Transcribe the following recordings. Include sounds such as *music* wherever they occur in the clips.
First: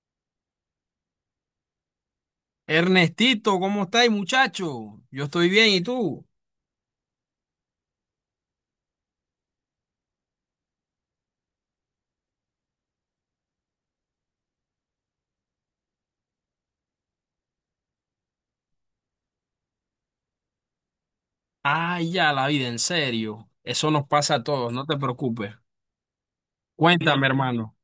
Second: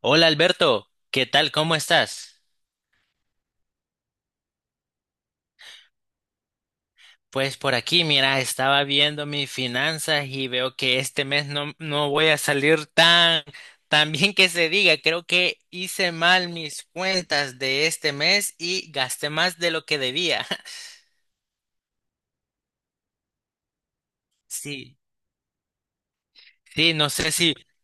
Hola Alberto, ¿qué tal? ¿Cómo estás? Ernestito, ¿cómo estáis, muchacho? Yo estoy bien, ¿y tú? Pues por aquí, mira, estaba viendo mis finanzas y veo que este mes no voy a salir tan bien que se diga. Creo que hice mal mis cuentas de este mes y gasté más de lo que debía. *laughs* Ay, ya la vida, en serio. Eso nos pasa a todos, no te Sí, preocupes. sí, no Cuéntame, sé hermano.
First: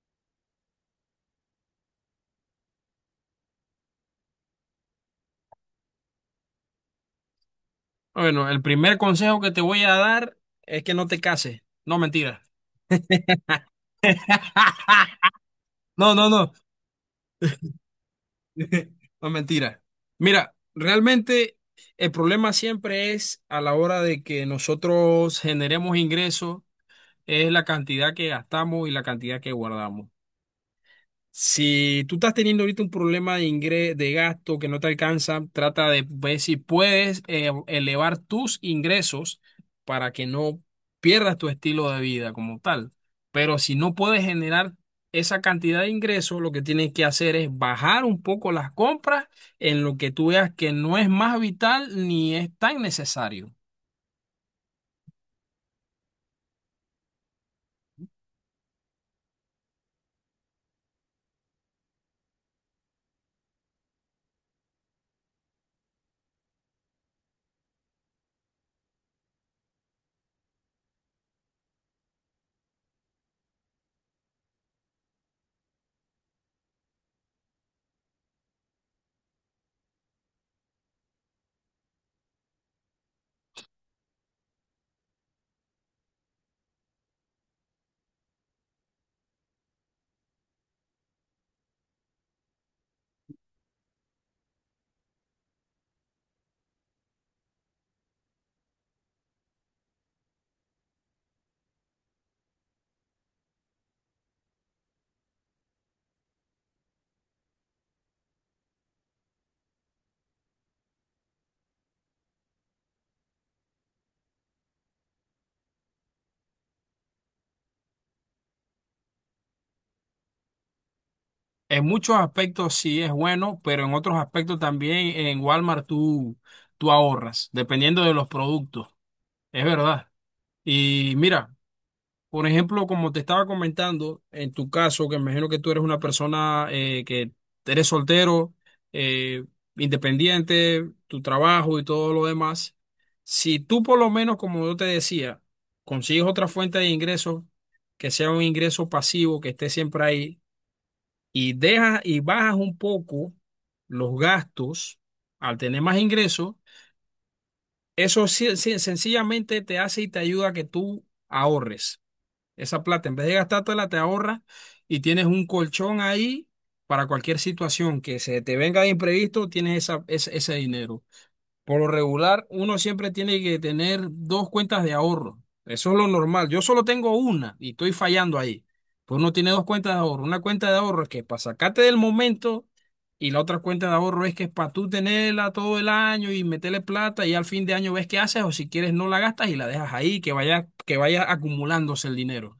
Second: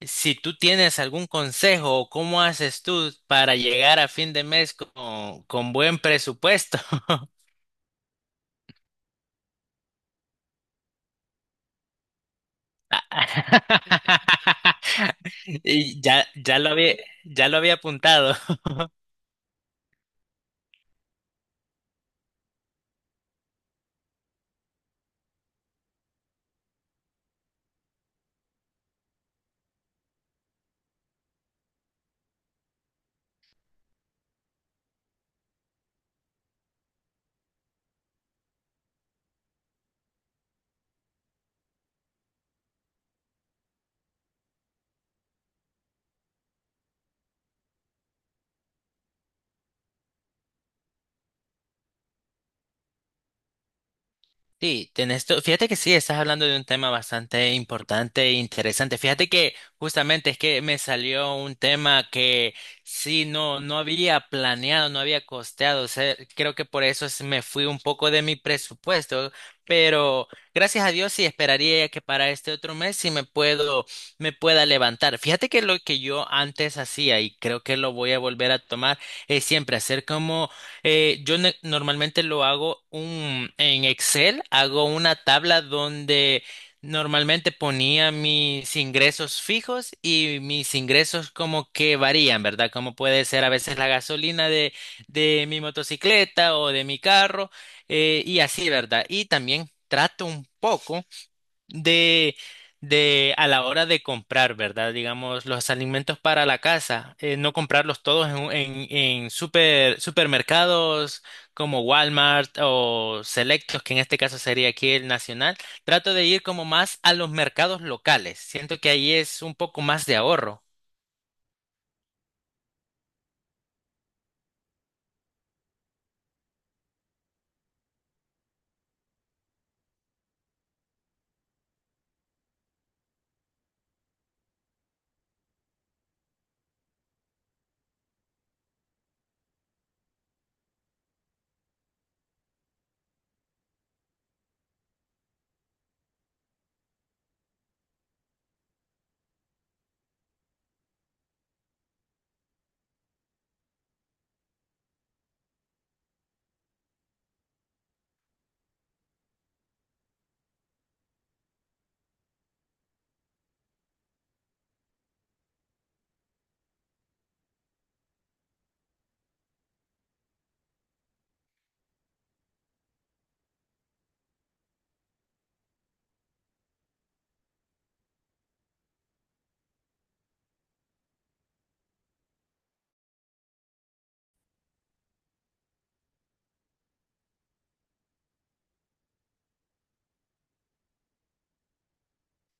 si tú tienes algún consejo o cómo haces tú para llegar a fin de mes con buen presupuesto. *laughs* Bueno, el primer consejo que te voy a dar es que no te cases. No, mentira. *laughs* *laughs* Y No, no, no. Ya lo había apuntado. *laughs* No, mentira. Mira, realmente el problema siempre es a la hora de que nosotros generemos ingresos, es la cantidad que gastamos y la cantidad que guardamos. Si tú estás teniendo ahorita un problema de gasto que no te alcanza, trata de ver si puedes elevar tus ingresos para que no pierdas tu estilo de vida como tal. Pero si no puedes generar esa cantidad de ingresos, lo que tienes que hacer es bajar un poco las compras en lo que tú veas que no es más vital ni es tan necesario. Sí, fíjate que sí, estás hablando de un tema bastante importante e interesante. Fíjate que justamente es que me salió un tema que sí, no había planeado, no había costeado. O sea, creo que me fui un poco de mi presupuesto, pero gracias a Dios sí esperaría que para este otro mes me pueda levantar. Fíjate que lo que yo antes hacía y creo que lo voy a volver a tomar es siempre hacer como normalmente en Excel, hago una tabla donde normalmente ponía mis ingresos fijos y mis ingresos como que varían, ¿verdad? Como puede ser a veces la gasolina de mi motocicleta o de mi carro, y así, ¿verdad? Y también trato un poco de, de a la hora de comprar, ¿verdad? Digamos, los alimentos para la casa, no comprarlos todos en supermercados como Walmart o Selectos, que en este caso sería aquí el Nacional. Trato de ir como más a los mercados locales. Siento que ahí es un poco más de ahorro. En muchos aspectos sí es bueno, pero en otros aspectos también en Walmart tú ahorras, dependiendo de los productos. Es verdad. Y mira, por ejemplo, como te estaba comentando, en tu caso, que me imagino que tú eres una persona que eres soltero, eh, independiente, tu trabajo y todo lo demás, si tú por lo menos, como yo te decía, consigues otra fuente de ingresos, que sea un ingreso pasivo, que esté siempre ahí, y dejas y bajas un poco los gastos al tener más ingresos, eso sencillamente te hace y te ayuda a que tú ahorres. Esa plata, en vez de gastártela, te ahorras y tienes un colchón ahí para cualquier situación que se te venga de imprevisto, tienes ese dinero. Por lo regular, uno siempre tiene que tener dos cuentas de ahorro. Eso es lo normal. Yo solo tengo una y estoy fallando ahí. Pues uno tiene dos cuentas de ahorro. Una cuenta de ahorro es que es para sacarte del momento y la otra cuenta de ahorro es que es para tú tenerla todo el año y meterle plata y al fin de año ves qué haces o si quieres no la gastas y la dejas ahí, que vaya acumulándose el dinero.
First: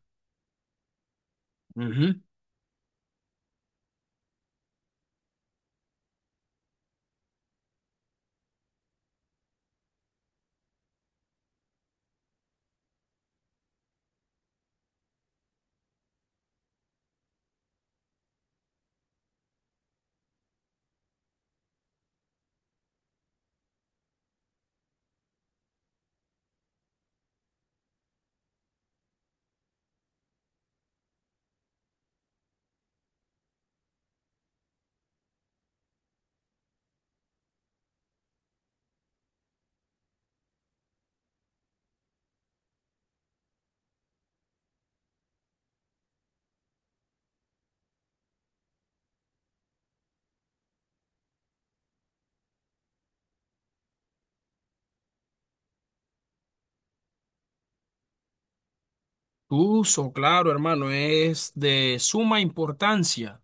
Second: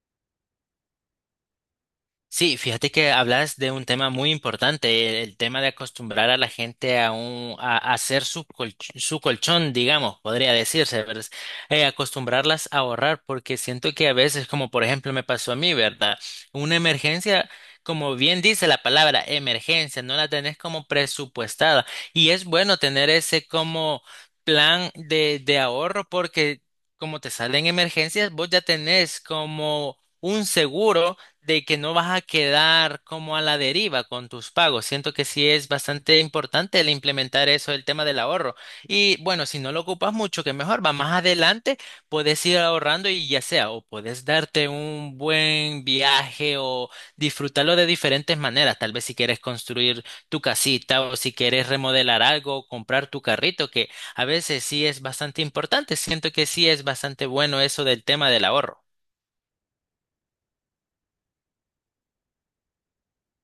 Ujú. Sí, fíjate que hablas de un tema muy importante, el tema de acostumbrar a la gente a hacer su colchón, digamos, podría decirse, ¿verdad? Acostumbrarlas a ahorrar, porque siento que a veces, como por ejemplo me pasó a mí, ¿verdad? Una emergencia, como bien dice la palabra emergencia, no la tenés como presupuestada. Y es bueno tener ese como plan de ahorro porque como te salen emergencias, vos ya tenés como un seguro de que no vas a quedar como a la deriva con tus pagos. Siento que sí es bastante importante el implementar eso, el tema del ahorro. Y bueno, si no lo ocupas mucho, que mejor, va más adelante, puedes ir ahorrando y ya sea, o puedes darte un buen viaje o disfrutarlo de diferentes maneras. Tal vez si quieres construir tu casita o si quieres remodelar algo, comprar tu carrito, que a veces sí es bastante importante. Siento que sí es bastante bueno eso del tema del ahorro. Uso, claro, hermano, es de suma importancia.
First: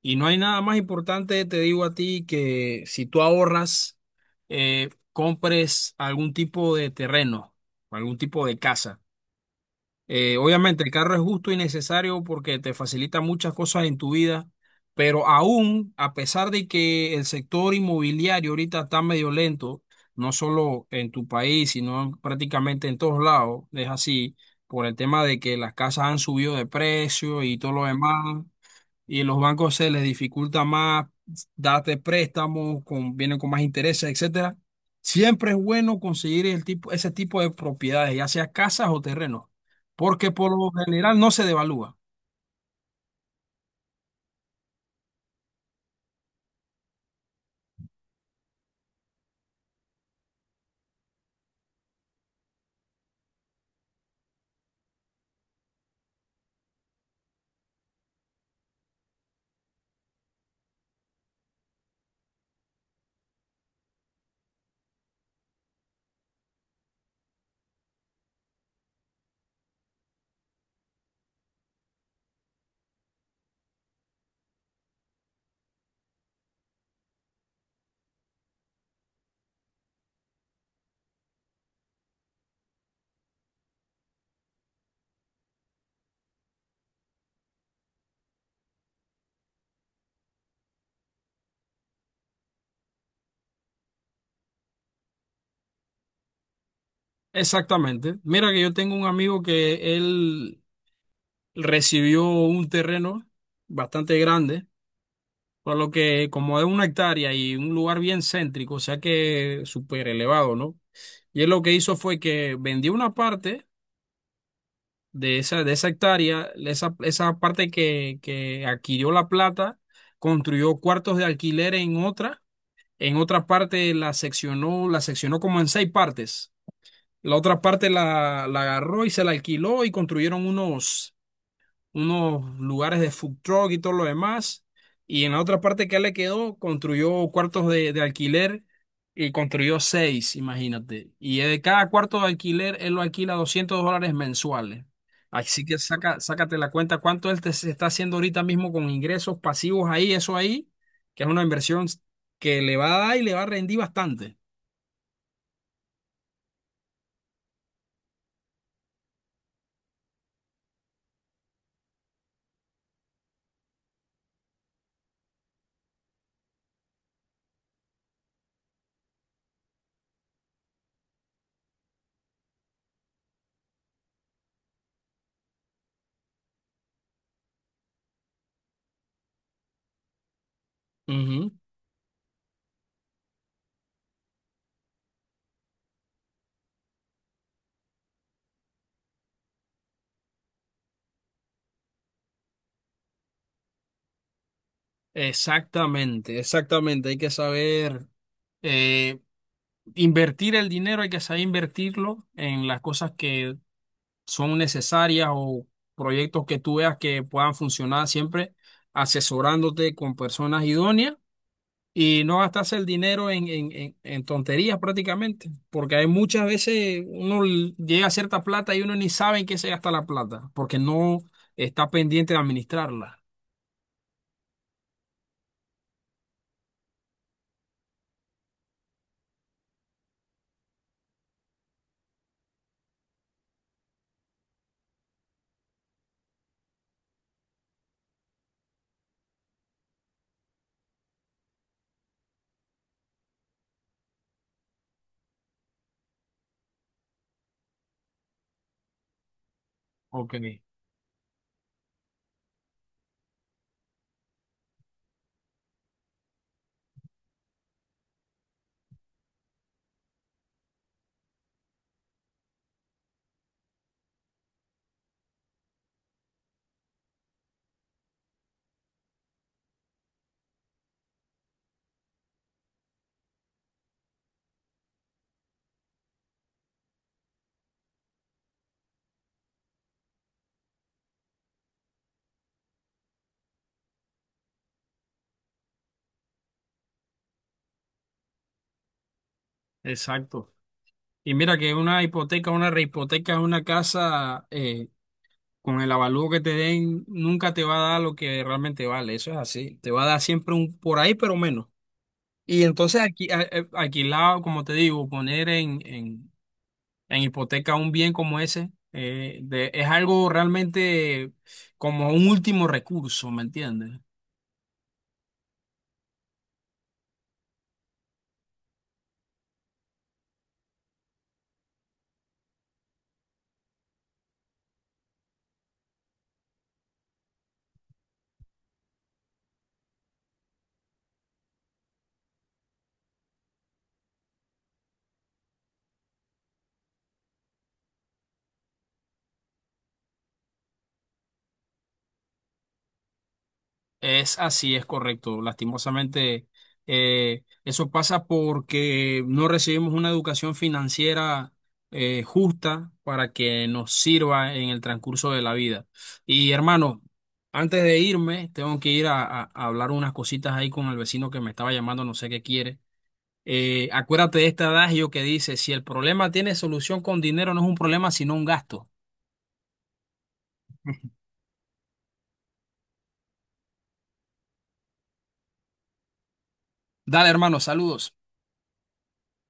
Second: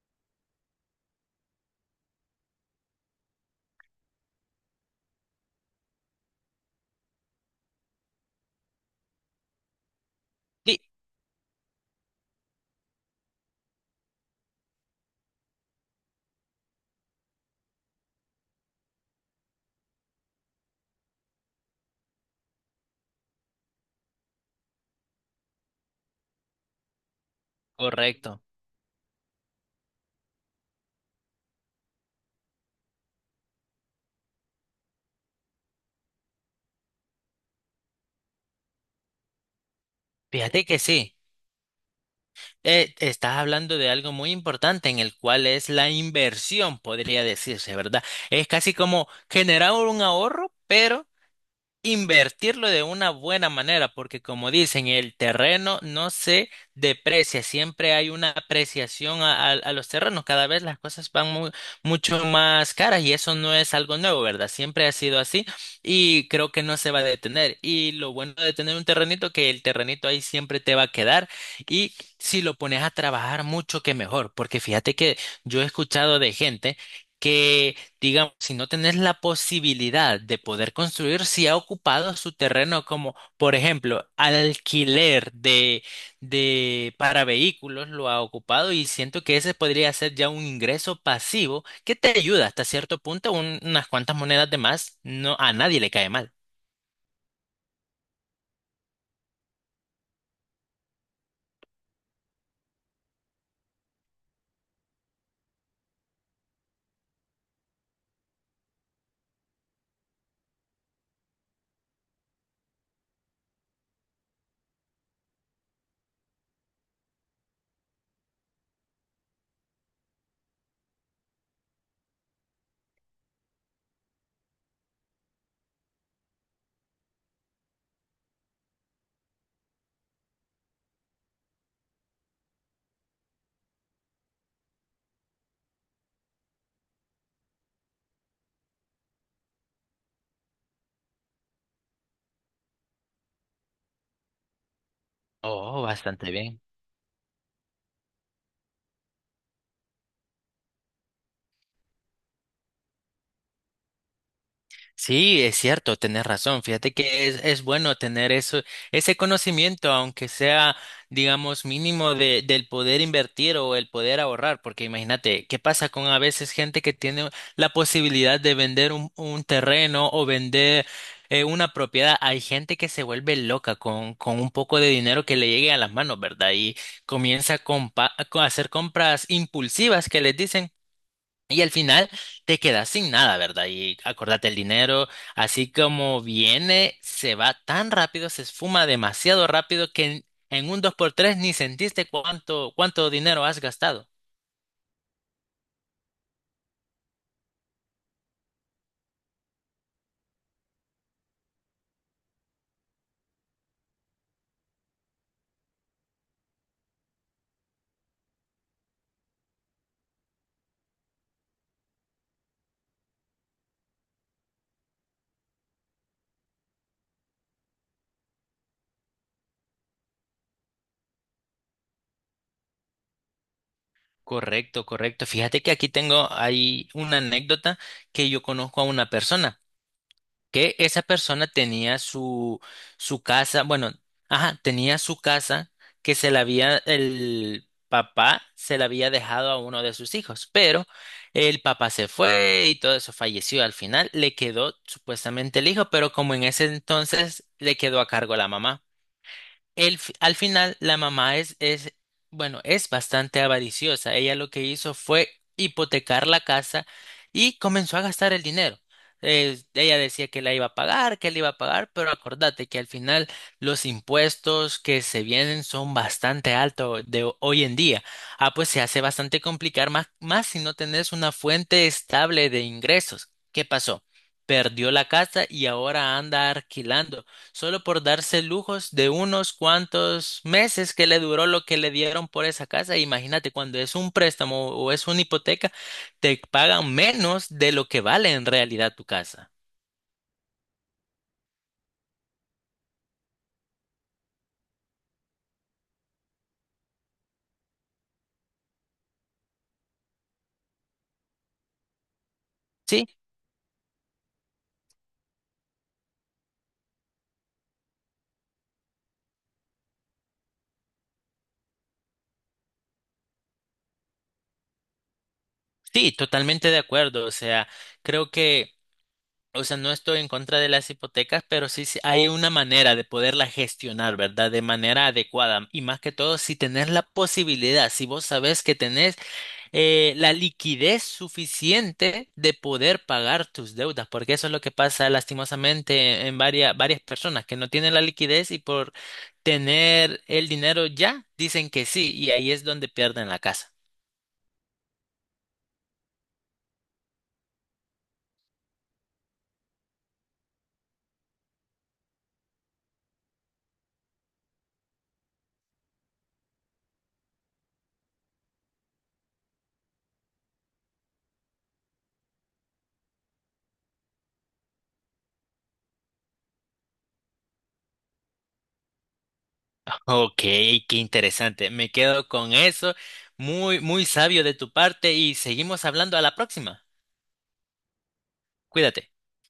Y no hay nada más importante, te digo a ti, que si tú ahorras, compres algún tipo de terreno, algún tipo de casa. Eh, Sí, obviamente el carro es justo y necesario porque te facilita muchas cosas en tu vida, pero aún a pesar de que el sector inmobiliario ahorita está medio lento, no solo en tu país, sino prácticamente en todos lados, es así, por el tema de que las casas han subido de precio y todo lo demás correcto. y en los bancos se les dificulta más darte préstamos, con, vienen con más intereses, etcétera. Siempre es bueno conseguir el tipo, ese tipo de propiedades, ya sea casas o terrenos, porque por Fíjate lo que sí. general no se devalúa. Estás hablando de algo muy importante en el cual es la inversión, podría decirse, ¿verdad? Es casi como generar un ahorro, pero invertirlo de una buena manera, porque como dicen, el terreno no se deprecia, siempre hay una apreciación a los terrenos, cada vez las cosas van mucho más caras y eso no es algo nuevo, ¿verdad? Siempre ha sido así y creo que no se va a detener. Y lo bueno de tener un terrenito, que el terrenito ahí siempre te va a quedar y si lo pones a trabajar mucho, que mejor, porque fíjate que yo he escuchado de gente que digamos, si no tenés la posibilidad de poder construir, si ha ocupado su terreno como, por ejemplo, alquiler de para vehículos, lo ha ocupado y siento que ese podría ser ya un ingreso pasivo que te ayuda hasta cierto punto, unas cuantas monedas de más, no, a nadie le cae mal. Exactamente. Mira que yo tengo un amigo que él recibió un terreno bastante grande, por lo que como de una hectárea y un lugar bien céntrico, o sea que súper elevado, ¿no? Y él lo que hizo fue que vendió una parte de esa hectárea, esa parte que adquirió la plata, construyó cuartos de alquiler en otra parte la seccionó como en seis partes. La otra parte la agarró y se la alquiló y construyeron unos lugares de food truck y todo lo demás. Y en la otra parte que le quedó, construyó cuartos de alquiler y construyó seis, imagínate. Y de cada cuarto de alquiler, él lo alquila $200 mensuales. Así que Oh, saca, bastante sácate bien. la cuenta cuánto él te se está haciendo ahorita mismo con ingresos pasivos ahí, eso ahí, que es una inversión que le va a dar y le va a rendir bastante. Sí, es cierto, tenés razón. Fíjate que es bueno tener eso, ese conocimiento, aunque sea, digamos, mínimo del poder invertir o el poder ahorrar, porque imagínate, ¿qué pasa con a veces gente que tiene la posibilidad de vender un terreno o vender una propiedad? Hay gente que se vuelve loca con un poco de dinero que le llegue a las manos, ¿verdad? Y comienza a hacer compras impulsivas que les dicen. Ujú. Y al final te quedas sin nada, ¿verdad? Y acordate, el dinero, así como viene, se va tan rápido, se esfuma demasiado rápido que en un dos por tres ni sentiste cuánto, cuánto dinero has gastado. Exactamente, exactamente. Hay que saber. eh, Invertir el dinero hay que saber invertirlo en las cosas que son necesarias o proyectos que tú veas que puedan funcionar siempre asesorándote con personas idóneas y no gastarse el dinero en tonterías prácticamente, porque hay muchas veces uno llega a cierta plata y uno ni sabe en qué se gasta la plata, porque no está pendiente de administrarla. Correcto, correcto. Fíjate que aquí tengo ahí una anécdota que yo conozco a una persona. Que esa persona tenía su casa, bueno, ajá, tenía su casa que el papá se la había dejado a uno de sus hijos, pero el papá se fue y todo eso falleció. Al final le quedó supuestamente el hijo, pero como en ese entonces le quedó a cargo la mamá. Ok, Al final, la mamá bueno, es bastante avariciosa. Ella lo que hizo fue hipotecar la casa y comenzó a gastar el dinero. Ella decía que la iba a pagar, que la iba a pagar, pero acordate que al final los impuestos que se vienen son bastante altos de hoy en día. Ah, pues se hace bastante complicar más, más si no tenés una fuente estable de ingresos. ¿Qué pasó? Perdió la casa y ahora anda alquilando. Solo por darse lujos de unos cuantos meses que le duró lo que le dieron por esa casa. Imagínate, cuando es un préstamo o es una hipoteca, te pagan menos de lo que vale en realidad tu casa. exacto. Y mira que una hipoteca, una rehipoteca, una casa, Con el avalúo que te den, nunca te va a dar lo que realmente vale, eso es así. Te va a dar siempre un por ahí, pero menos. Y entonces Sí, aquí, alquilado, como te digo, poner en, hipoteca un bien como ese, de- es algo realmente como un último recurso, ¿me entiendes? sí, totalmente de acuerdo. O sea, creo que, o sea, no estoy en contra de las hipotecas, pero sí, sí hay una manera de poderla gestionar, ¿verdad? De manera adecuada. Y más que todo, si tenés la posibilidad, si vos sabés que tenés la liquidez suficiente de poder pagar tus deudas, porque eso es lo que pasa lastimosamente en varias, varias personas que no tienen la liquidez y por tener el dinero ya dicen que sí y ahí es donde pierden la casa. Es así, es correcto. Lastimosamente, eso pasa porque no recibimos una educación financiera justa para que nos sirva en el transcurso de la vida. Y hermano, antes de irme, tengo que ir a hablar unas cositas ahí con el vecino que me estaba llamando, no sé qué quiere. Acuérdate de este adagio que dice, si el problema tiene solución con dinero, no es un problema, sino un gasto. Ok, qué interesante. Me quedo con eso. Muy, muy sabio de tu parte y seguimos hablando a la próxima. Dale, hermano, saludos. Cuídate.